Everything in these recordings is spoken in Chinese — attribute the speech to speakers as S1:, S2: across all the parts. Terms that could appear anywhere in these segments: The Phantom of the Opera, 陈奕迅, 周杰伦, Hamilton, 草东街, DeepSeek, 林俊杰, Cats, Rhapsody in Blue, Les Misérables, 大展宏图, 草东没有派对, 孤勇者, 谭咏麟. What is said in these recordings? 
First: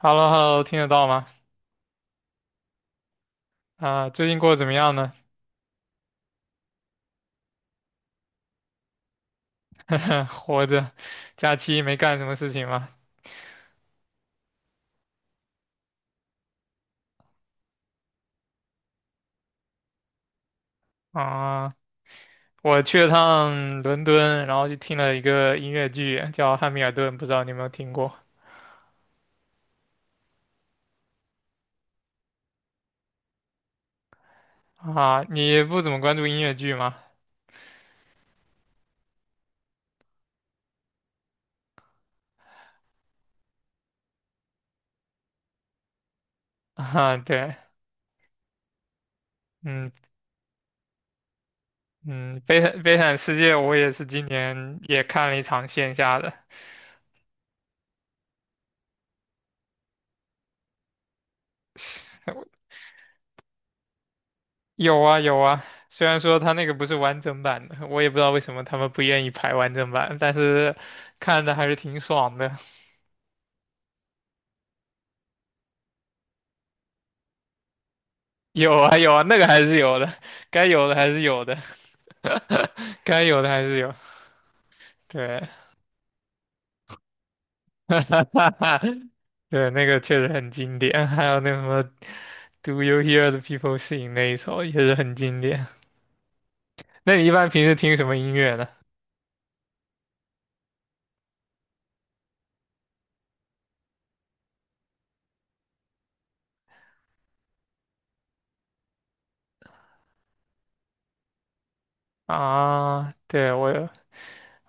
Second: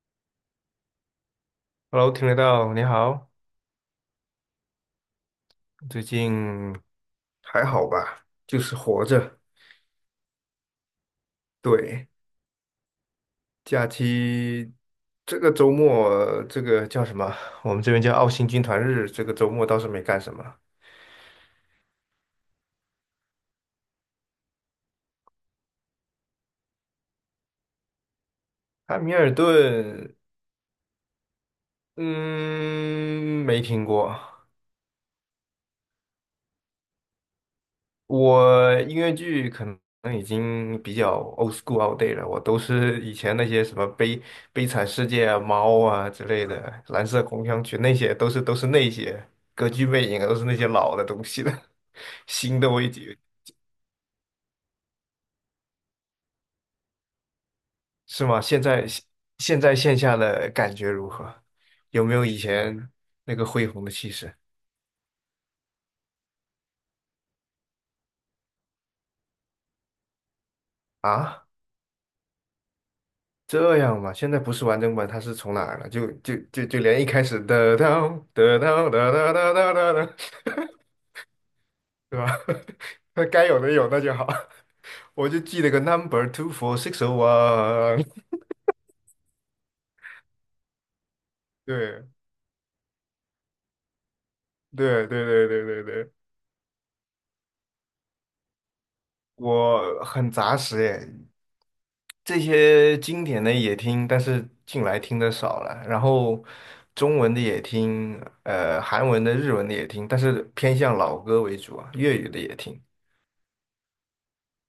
S1: h e l l o h e l l o 听得到吗？
S2: Hello，听得到，你好，
S1: 啊，最近过得怎么样呢？
S2: 最近还好吧？就是活着。
S1: 活着，假期没
S2: 对，
S1: 干什么事情吗？
S2: 假期这个周末，这个叫什么？我们这边叫澳新军团日。这个周末倒是没干什么。
S1: 啊，我去了趟伦敦，然后就听了一个音乐剧，叫《汉密尔顿》，不知道你有没有听过？
S2: 汉密尔顿，嗯，没听过。
S1: 啊，你不怎么关注音乐剧吗？
S2: 我音乐剧可能已经比较 old school o l t day 了，我都是以前那些什么悲惨世界啊、猫啊之类 的，蓝
S1: 啊，
S2: 色狂
S1: 对，
S2: 想曲那些都是那些歌剧
S1: 嗯
S2: 魅影啊，都是那些老的东西了。
S1: 嗯，《悲
S2: 新的我
S1: 惨
S2: 已
S1: 悲惨
S2: 经
S1: 世界》我也是今年也看了一场线下的，
S2: 是吗？现在现在线下的感觉如何？有没有以 前那个恢宏的气势
S1: 有啊有啊。虽然说他那个不是完整版的，我也不知道为什么他们不愿意排完整版，但是看
S2: 啊？
S1: 的还是挺爽的。
S2: 这样嘛，现在不是完整版，它是从哪儿了？就连一开始的当的
S1: 有
S2: 当
S1: 啊有
S2: 的
S1: 啊，
S2: 当
S1: 那个还
S2: 的
S1: 是有
S2: 当。
S1: 的，该有的还是有的，
S2: 对吧？
S1: 该
S2: 那
S1: 有
S2: 该
S1: 的
S2: 有
S1: 还
S2: 的
S1: 是
S2: 有，
S1: 有。
S2: 那就好。我就
S1: 对，
S2: 记了个 number 24601。
S1: 对，那个确实很经典。还有那什么
S2: 对
S1: ，Do you hear the people sing 那一首也是
S2: 对
S1: 很
S2: 对
S1: 经
S2: 对对
S1: 典。
S2: 对对，
S1: 那你一般平时听什么音乐呢？
S2: 我很杂食耶，这些经典的也听，但是近来听的少了。然后中文的也听，韩文的、日文的也听，但是偏向老歌为主啊，粤语的也听。
S1: 啊，对，我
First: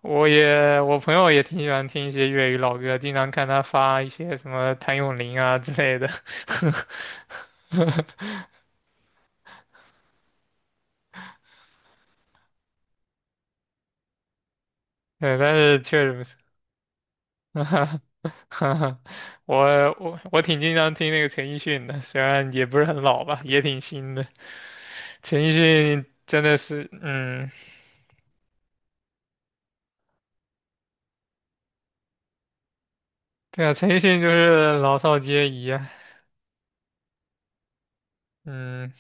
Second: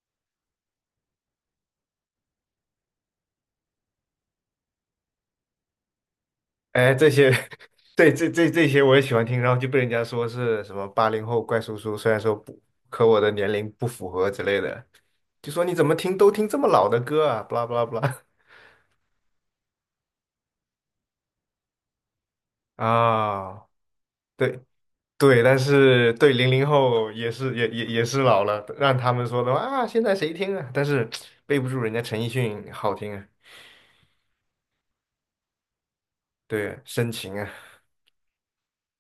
S1: 我也我朋友也挺喜欢听一些粤语老歌，经常看他发一些什么谭咏麟啊之类的。
S2: 哎，这些，对，这些我也喜欢听，然后就被人家说是什么80后怪叔叔，虽然说不，可我的年龄不符合之类的。
S1: 对，
S2: 就
S1: 但
S2: 说你
S1: 是
S2: 怎么
S1: 确实
S2: 听
S1: 不
S2: 都
S1: 是。
S2: 听这么老的歌啊，不
S1: 哈
S2: 啦不啦不
S1: 哈，
S2: 啦。
S1: 哈哈，我我挺经常听那个陈奕迅的，虽然也 不是很老吧，也
S2: 啊，
S1: 挺新的。
S2: 对
S1: 陈
S2: 对，
S1: 奕
S2: 但
S1: 迅
S2: 是对
S1: 真
S2: 零
S1: 的
S2: 零
S1: 是，
S2: 后也
S1: 嗯，
S2: 是也也也是老了，让他们说的话啊，现在谁听啊？但是背不住人家陈奕迅好听啊，
S1: 对啊，陈奕迅就是老少皆宜啊，
S2: 对，深情啊，
S1: 嗯，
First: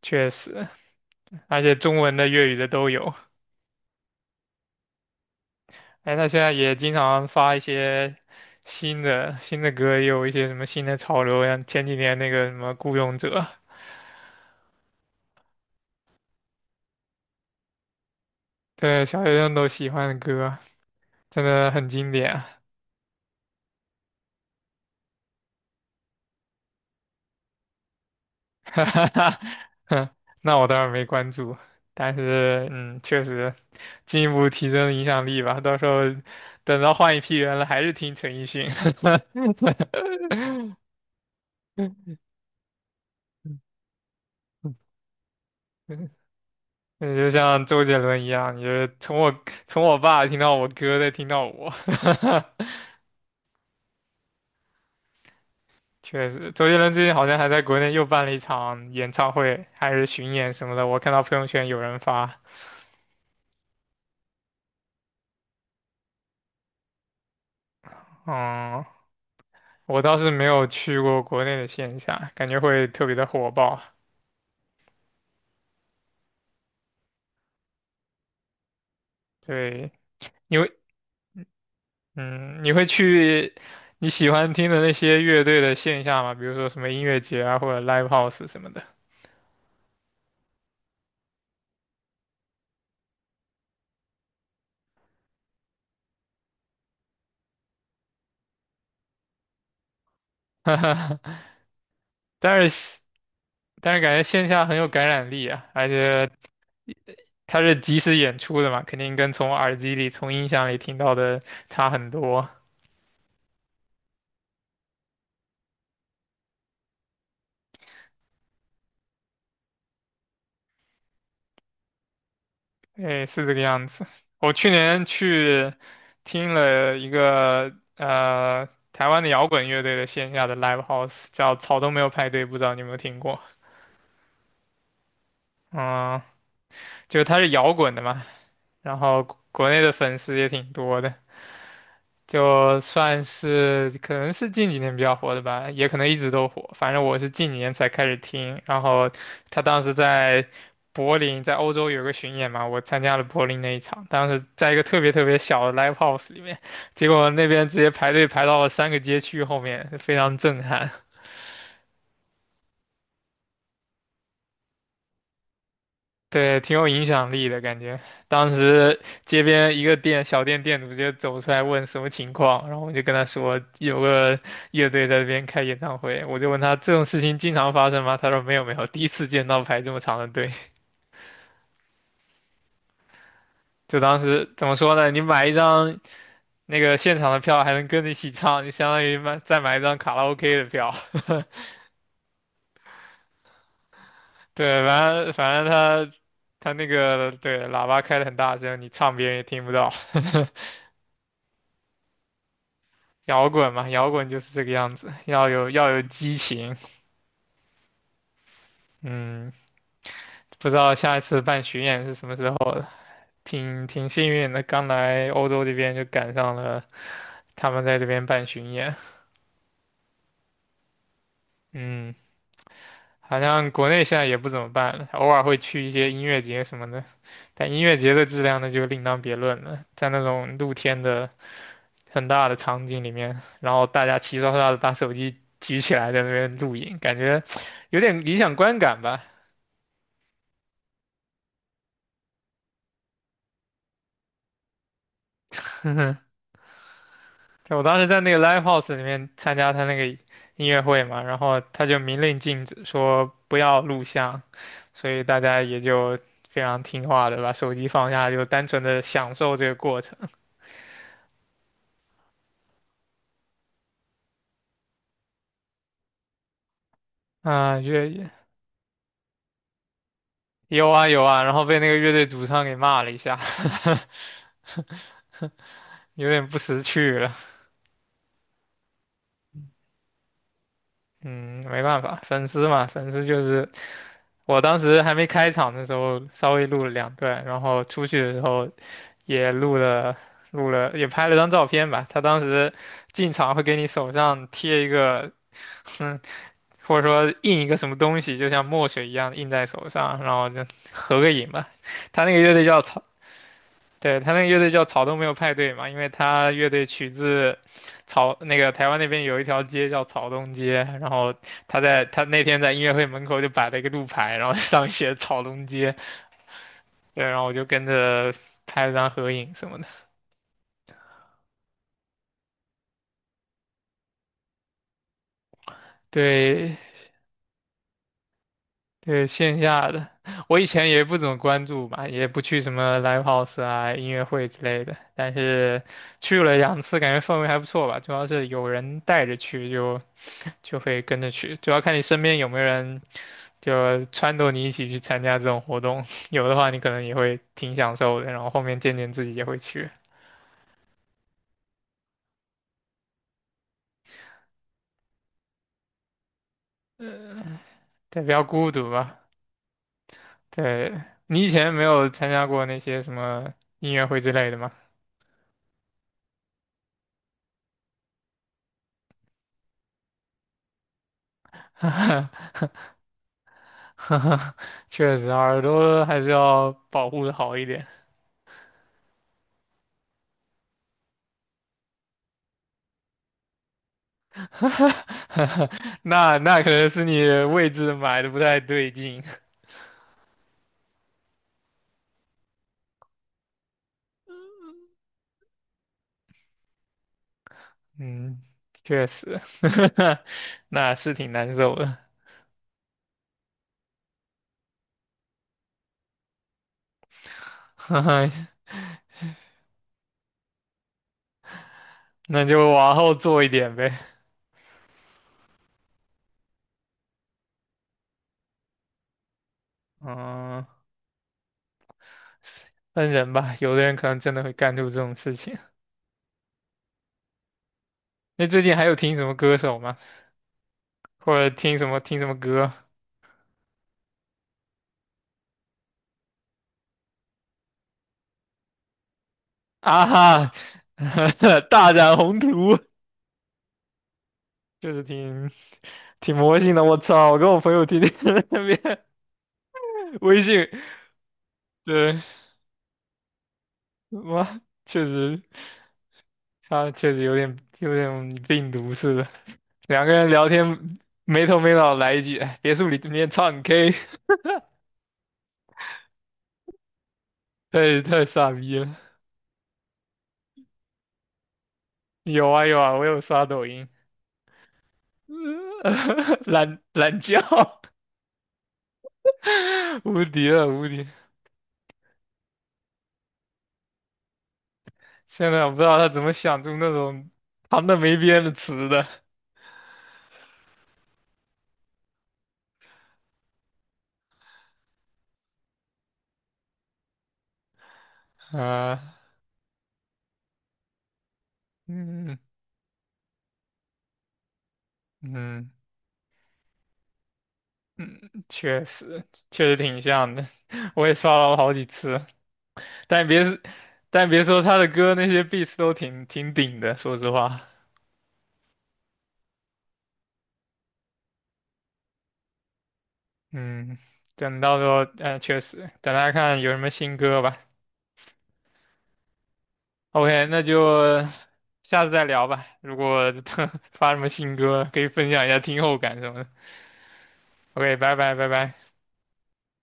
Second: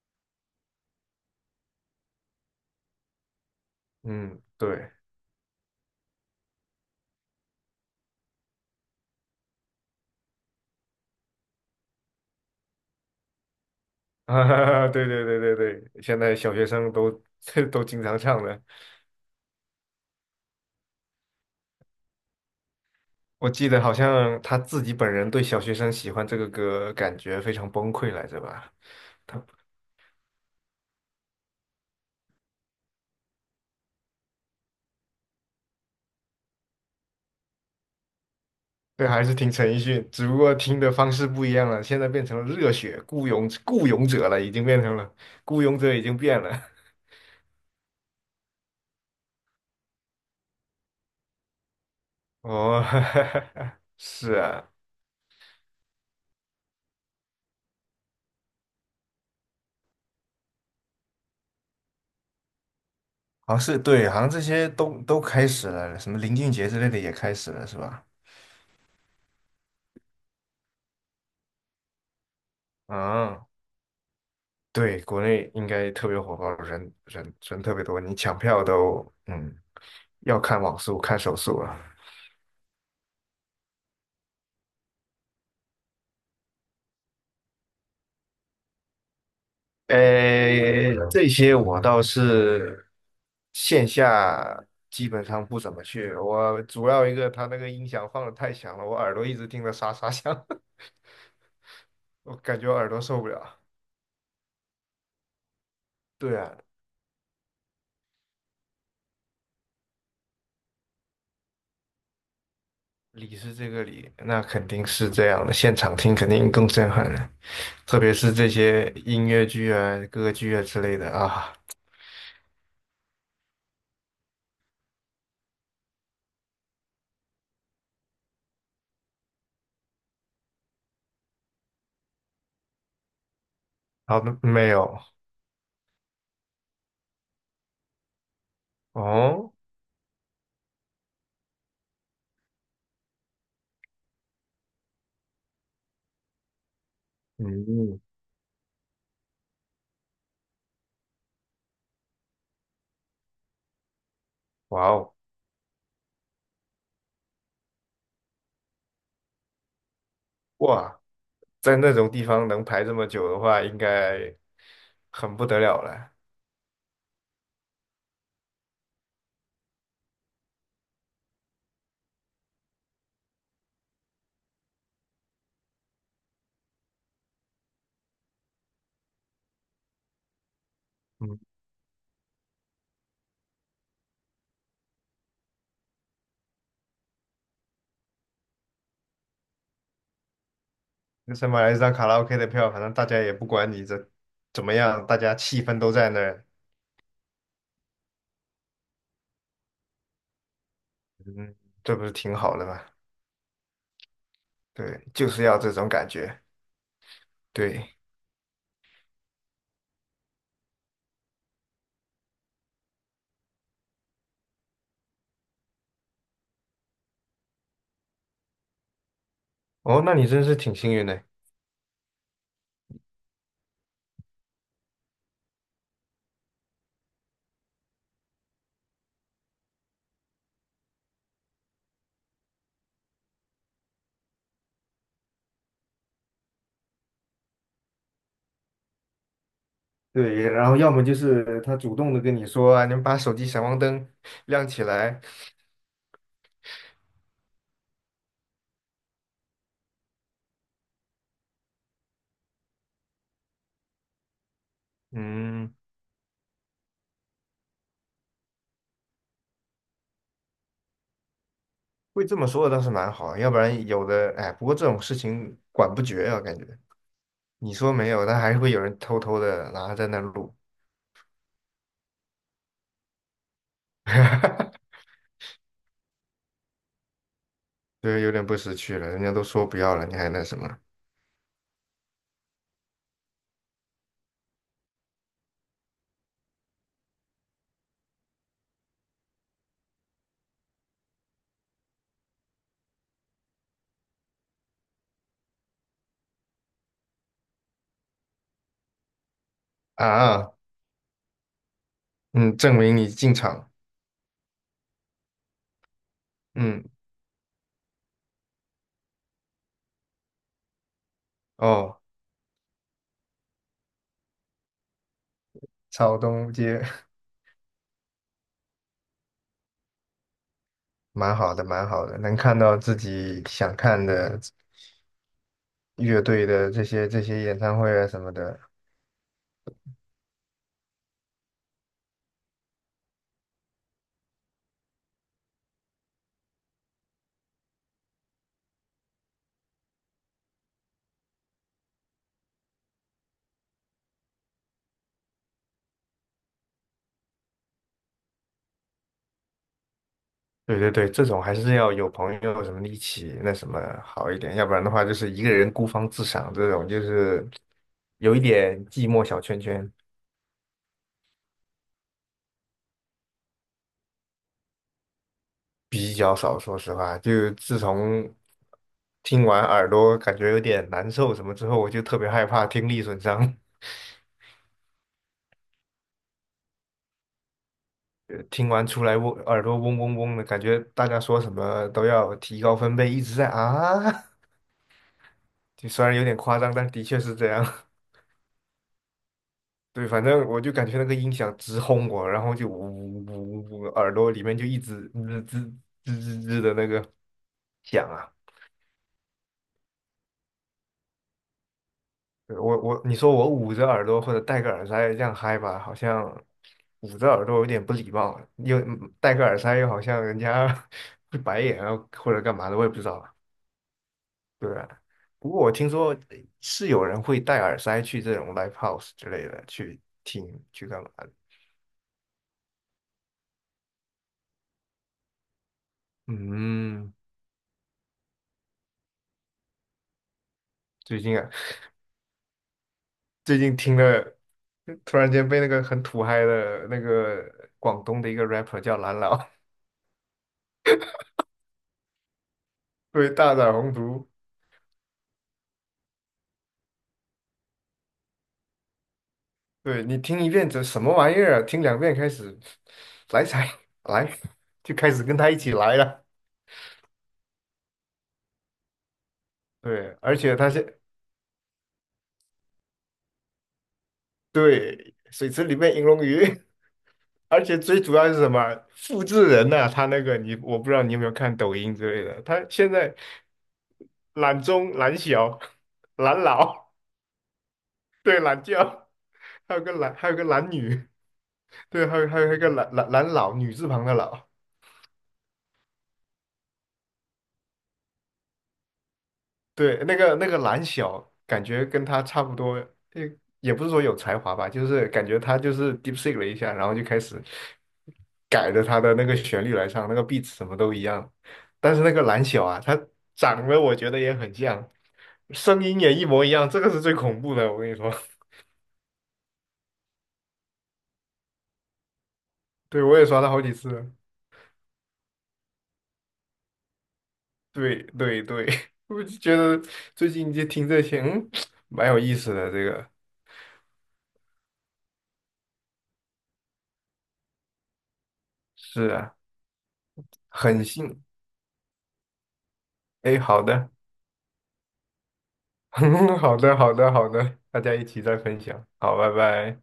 S1: 确实，而且中文的、粤语的都有。
S2: 嗯，对。
S1: 哎，他现在也经常发一些新的歌，也有一些什么新的潮流，像前几年那个什么《孤勇者》，
S2: 啊，对对对对对，现在小学生都 都经常唱的。
S1: 对，小学生都喜欢的歌，真的很经典啊
S2: 我记得好像他自己本人对小学生喜欢这个歌感觉非常崩溃来着 吧。
S1: 哈哈哈，
S2: 他。
S1: 哼那我当然没关注，但是确实进一步提升影响力吧。到时候等到换一批人了，还是听陈奕迅。
S2: 对，还是听陈奕迅，只不过听的方式不一样了。现在变成了热血雇佣者了，已经变成 了雇佣者，已经变了。
S1: 嗯，就像周杰伦一样，你就是从我爸听到我哥，再听到我。
S2: 哦，是啊，
S1: 确实，周杰伦最近好像还在国内又办了一场演唱会，还是巡演什么的，我看到朋友圈有人发。
S2: 好像是对，好像这些都开始了，什么林俊杰之类的也开始了，是吧？
S1: 嗯，我倒是没有去过国内的线下，感觉会特别的
S2: 嗯，
S1: 火爆。
S2: 对，国内应该特别火爆，人特别多，你抢票都
S1: 对，
S2: 要
S1: 你
S2: 看网
S1: 会，
S2: 速，看手速了。
S1: 嗯，你会去你喜欢听的那些乐队的线下吗？比如说什么音乐节啊，或者 live house 什么的。
S2: 这些我倒是线下基本上不怎么去。我主要一个，他那个音响放的太响了，我耳朵一直听着沙沙响，我感觉
S1: 但
S2: 我耳
S1: 是，
S2: 朵受不了。
S1: 但是感觉线下很有感染力啊，而且
S2: 对啊，
S1: 它是即时演出的嘛，肯定跟从耳机里、从音响里听到的差很多。
S2: 理是这个理，那肯定是这样的，现场听肯定更震撼了，特别是这些音乐剧啊、歌剧啊之类的啊。
S1: 哎，是这个样子。我去年去听了一个台湾的摇滚乐队的线下的 live house，叫草东没有派对，不知道你有没有听过？
S2: 好的，没有
S1: 嗯，就是它是摇滚的嘛，然后国
S2: 哦，
S1: 国内的粉丝也挺多的。就算是可能是近几年比较火的吧，也可能一直都火。反正我是近几年才
S2: 嗯，
S1: 开始听，然后他当时在柏林，在欧洲有个巡演嘛，我参加了柏林那一场，当时在一
S2: 哇
S1: 个特别
S2: 哦。
S1: 特别小的 live house 里面，结果那边直接排队排到了3个街区后面，非常震撼。
S2: 哇，在那种地方能排这么久的话，应该很不得了了。
S1: 对，挺有影响力的感觉。当时街边一个小店店主就走出来问什么情况，然后我就跟他说有个乐队在这边开演唱会，我就问他这种事情经常发生吗？他说没有没有，第一次见到排这么长的队。
S2: 嗯，
S1: 就当时怎么说呢？你买一张那个现场的票，还能跟着一起唱，就相当于再买一张卡拉 OK 的票。
S2: 那 算买了一张卡拉 OK 的票，反正大家也不管你这怎么
S1: 对，
S2: 样，大
S1: 反正
S2: 家
S1: 反
S2: 气
S1: 正
S2: 氛都在
S1: 他
S2: 那儿。
S1: 他那个对喇叭开的很大声，你唱别人也听不到。
S2: 嗯，这不是挺好的吗？
S1: 摇滚嘛，摇滚就是这个样
S2: 对，
S1: 子，
S2: 就是
S1: 要
S2: 要
S1: 有
S2: 这种
S1: 要有
S2: 感
S1: 激
S2: 觉。
S1: 情。
S2: 对，
S1: 嗯，不知道下一次办巡演是什么时候了，挺幸运的，刚来欧洲这边就赶上了他们在这边办巡演。
S2: 哦，那你真是挺幸运的。
S1: 嗯，好像国内现在也不怎么办了，偶尔会去一些音乐节什么的，但音乐节的质量呢就另当别论了，在那种露天的很大的场景里面，然后大家齐刷刷的把手机举起来在那边录影，感觉有点理想观感吧。
S2: 对，然后要么就是他主动的跟你说啊，你们把手机闪光灯亮起来。
S1: 对，我当时在那个 live house 里面参加他那个音乐会嘛，然后他就明令禁止说不要录像，所以大家
S2: 嗯，
S1: 也就非常听话的把手机放下，就单纯的享受这个过程。
S2: 会这么说的倒是蛮好，要不然有的，哎，不过这种事情管不绝啊，感觉。你
S1: 啊、
S2: 说
S1: 乐
S2: 没有，
S1: 也
S2: 但还是会有人偷偷的拿在那录。
S1: 有啊有啊，然后被那个乐队主唱给骂了一下，有点不识趣了。
S2: 就是有点不识趣了。人家都说不要了，你还那什么
S1: 嗯，没办法，粉丝嘛，粉丝就是我当时还没开场的时候，稍微录了2段，然后出去的时候也录了录了，也拍了张照片吧。他当时进场会给你手上贴一个，嗯，或者说印一个什么东西，就像墨水一样印在手上，然后
S2: 啊？
S1: 就合个影吧。他那个乐
S2: 嗯，
S1: 队
S2: 证明你进场。
S1: 对，他那个乐队叫草东没有派对嘛，因为他乐
S2: 嗯，
S1: 队取自那个台湾那边有一条街叫草东街，然后他
S2: 哦，
S1: 那天在音乐会门口就摆了一个路牌，然后 上面写草东街，
S2: 草东街。
S1: 对，然后我就跟着拍了张合影什么的。
S2: 蛮好的，蛮好的，能看到自己想看的乐队的
S1: 对
S2: 这些演唱会啊什么的。
S1: 对，线下的我以前也不怎么关注吧，也不去什么 live house 啊、音乐会之类的，但是去了2次，感觉氛围还不错吧，主要是有人带着去就会跟着去，主要看你身边有没有人就撺掇你一起去参加这种活动，有的话你可能也会挺享受的，然后后面渐渐自己也会去，
S2: 对对对，这种还是要有朋友什么的一起那什么好一点，要不然的话就是一个人孤芳自赏，这种就是
S1: 对，比
S2: 有一
S1: 较孤
S2: 点
S1: 独
S2: 寂
S1: 吧。
S2: 寞小圈圈。
S1: 对，你以前没有参加过那些什么音乐会之类的吗？
S2: 比较少，说实话，就自从听完耳朵感觉有点难受什么之后，我就特别害怕听力损伤。
S1: 确实，耳朵还是要保护的好一点。
S2: 听完出来嗡耳朵嗡嗡嗡的感觉，大家说什么都要提高分贝，一直在啊。就虽然有点
S1: 那
S2: 夸
S1: 那可
S2: 张，但
S1: 能
S2: 的
S1: 是
S2: 确
S1: 你
S2: 是这样。
S1: 位置 买的不太对劲。
S2: 对，反正我就感觉那个音响直轰我，然后就呜呜呜，呜，呜耳朵里面就一直吱吱吱吱吱的那个响啊。
S1: 嗯，确实，那是挺难受的。
S2: 我你说我捂着耳朵或者戴个耳塞这样嗨吧，好像捂着耳朵有 点不
S1: 哈
S2: 礼貌，
S1: 哈
S2: 又戴个耳塞又好像人家 会白眼啊或者
S1: 那
S2: 干嘛
S1: 就
S2: 的，我也
S1: 往
S2: 不知
S1: 后
S2: 道啊。
S1: 做一点呗。
S2: 对啊，不过我听说是有人会戴耳塞去这种 live house 之类的去听
S1: 嗯，
S2: 去干嘛的。
S1: 分人吧，有的人可能真的会干出这种事情。
S2: 嗯，
S1: 那最近还有听什么歌手吗？
S2: 最
S1: 或
S2: 近
S1: 者
S2: 啊，
S1: 听什么歌
S2: 最近听了，突然间被那个很土嗨的那个广东的一个 rapper 叫蓝老。
S1: 啊？哈，大展宏图，
S2: 对大展宏图，
S1: 就是挺魔性的。我操！我跟我朋友天天 在那边
S2: 对你听
S1: 微
S2: 一
S1: 信，
S2: 遍这什么玩意儿啊？听两遍
S1: 对，
S2: 开始来才来，
S1: 哇，
S2: 就
S1: 确
S2: 开始跟
S1: 实，
S2: 他一起来了。
S1: 他确实有点病毒似的。两个
S2: 对，
S1: 人
S2: 而
S1: 聊
S2: 且他
S1: 天
S2: 是
S1: 没头没脑来一句，哎别墅里面唱 K，
S2: 对水池里面银龙鱼，而且最
S1: 太
S2: 主
S1: 太
S2: 要是什
S1: 傻逼
S2: 么？
S1: 了。
S2: 复制人呐、他那个你我不知道你有没有看抖音之类的，
S1: 有
S2: 他
S1: 啊有
S2: 现
S1: 啊，我
S2: 在
S1: 有刷抖音，
S2: 懒中、懒小、懒
S1: 懒
S2: 老，
S1: 懒觉，
S2: 对，懒觉，还有个 懒，
S1: 无
S2: 还有个
S1: 敌了
S2: 懒
S1: 无敌！
S2: 女，对，还有还有一个懒老，女字旁的老。
S1: 现在我不知道他怎么想出那种旁的没边的词的
S2: 对，那个蓝小，感觉跟他差不多，也不是说有才华吧，就是感觉他就是 DeepSeek 了一下，然后就开始改着他的
S1: 啊，
S2: 那个旋律来唱，那个 beat 什么都一样。但是那个
S1: 嗯
S2: 蓝小啊，他长得我觉得也很像，
S1: 嗯
S2: 声音也一模一样，这个是最恐怖的，我跟你说。
S1: 嗯，确实挺像的，我也刷了好几次，
S2: 对，我也
S1: 但
S2: 刷
S1: 别
S2: 了
S1: 是
S2: 好几次了。
S1: 但别说他的歌那些 beats 都挺顶的，说实话，
S2: 对对对，我就觉得最近就听这些，嗯，蛮有意思的。这个
S1: 嗯，等到时候确实等他看有什么新歌吧。
S2: 是啊，
S1: OK，那
S2: 很
S1: 就
S2: 新。
S1: 下次再聊吧。如果
S2: 哎，好 的。
S1: 发什么新歌，可以分享一下听后感什 么的。
S2: 好的，好的，好的，大家
S1: OK，
S2: 一
S1: 拜
S2: 起
S1: 拜，
S2: 再
S1: 拜
S2: 分享。
S1: 拜。
S2: 好，拜拜。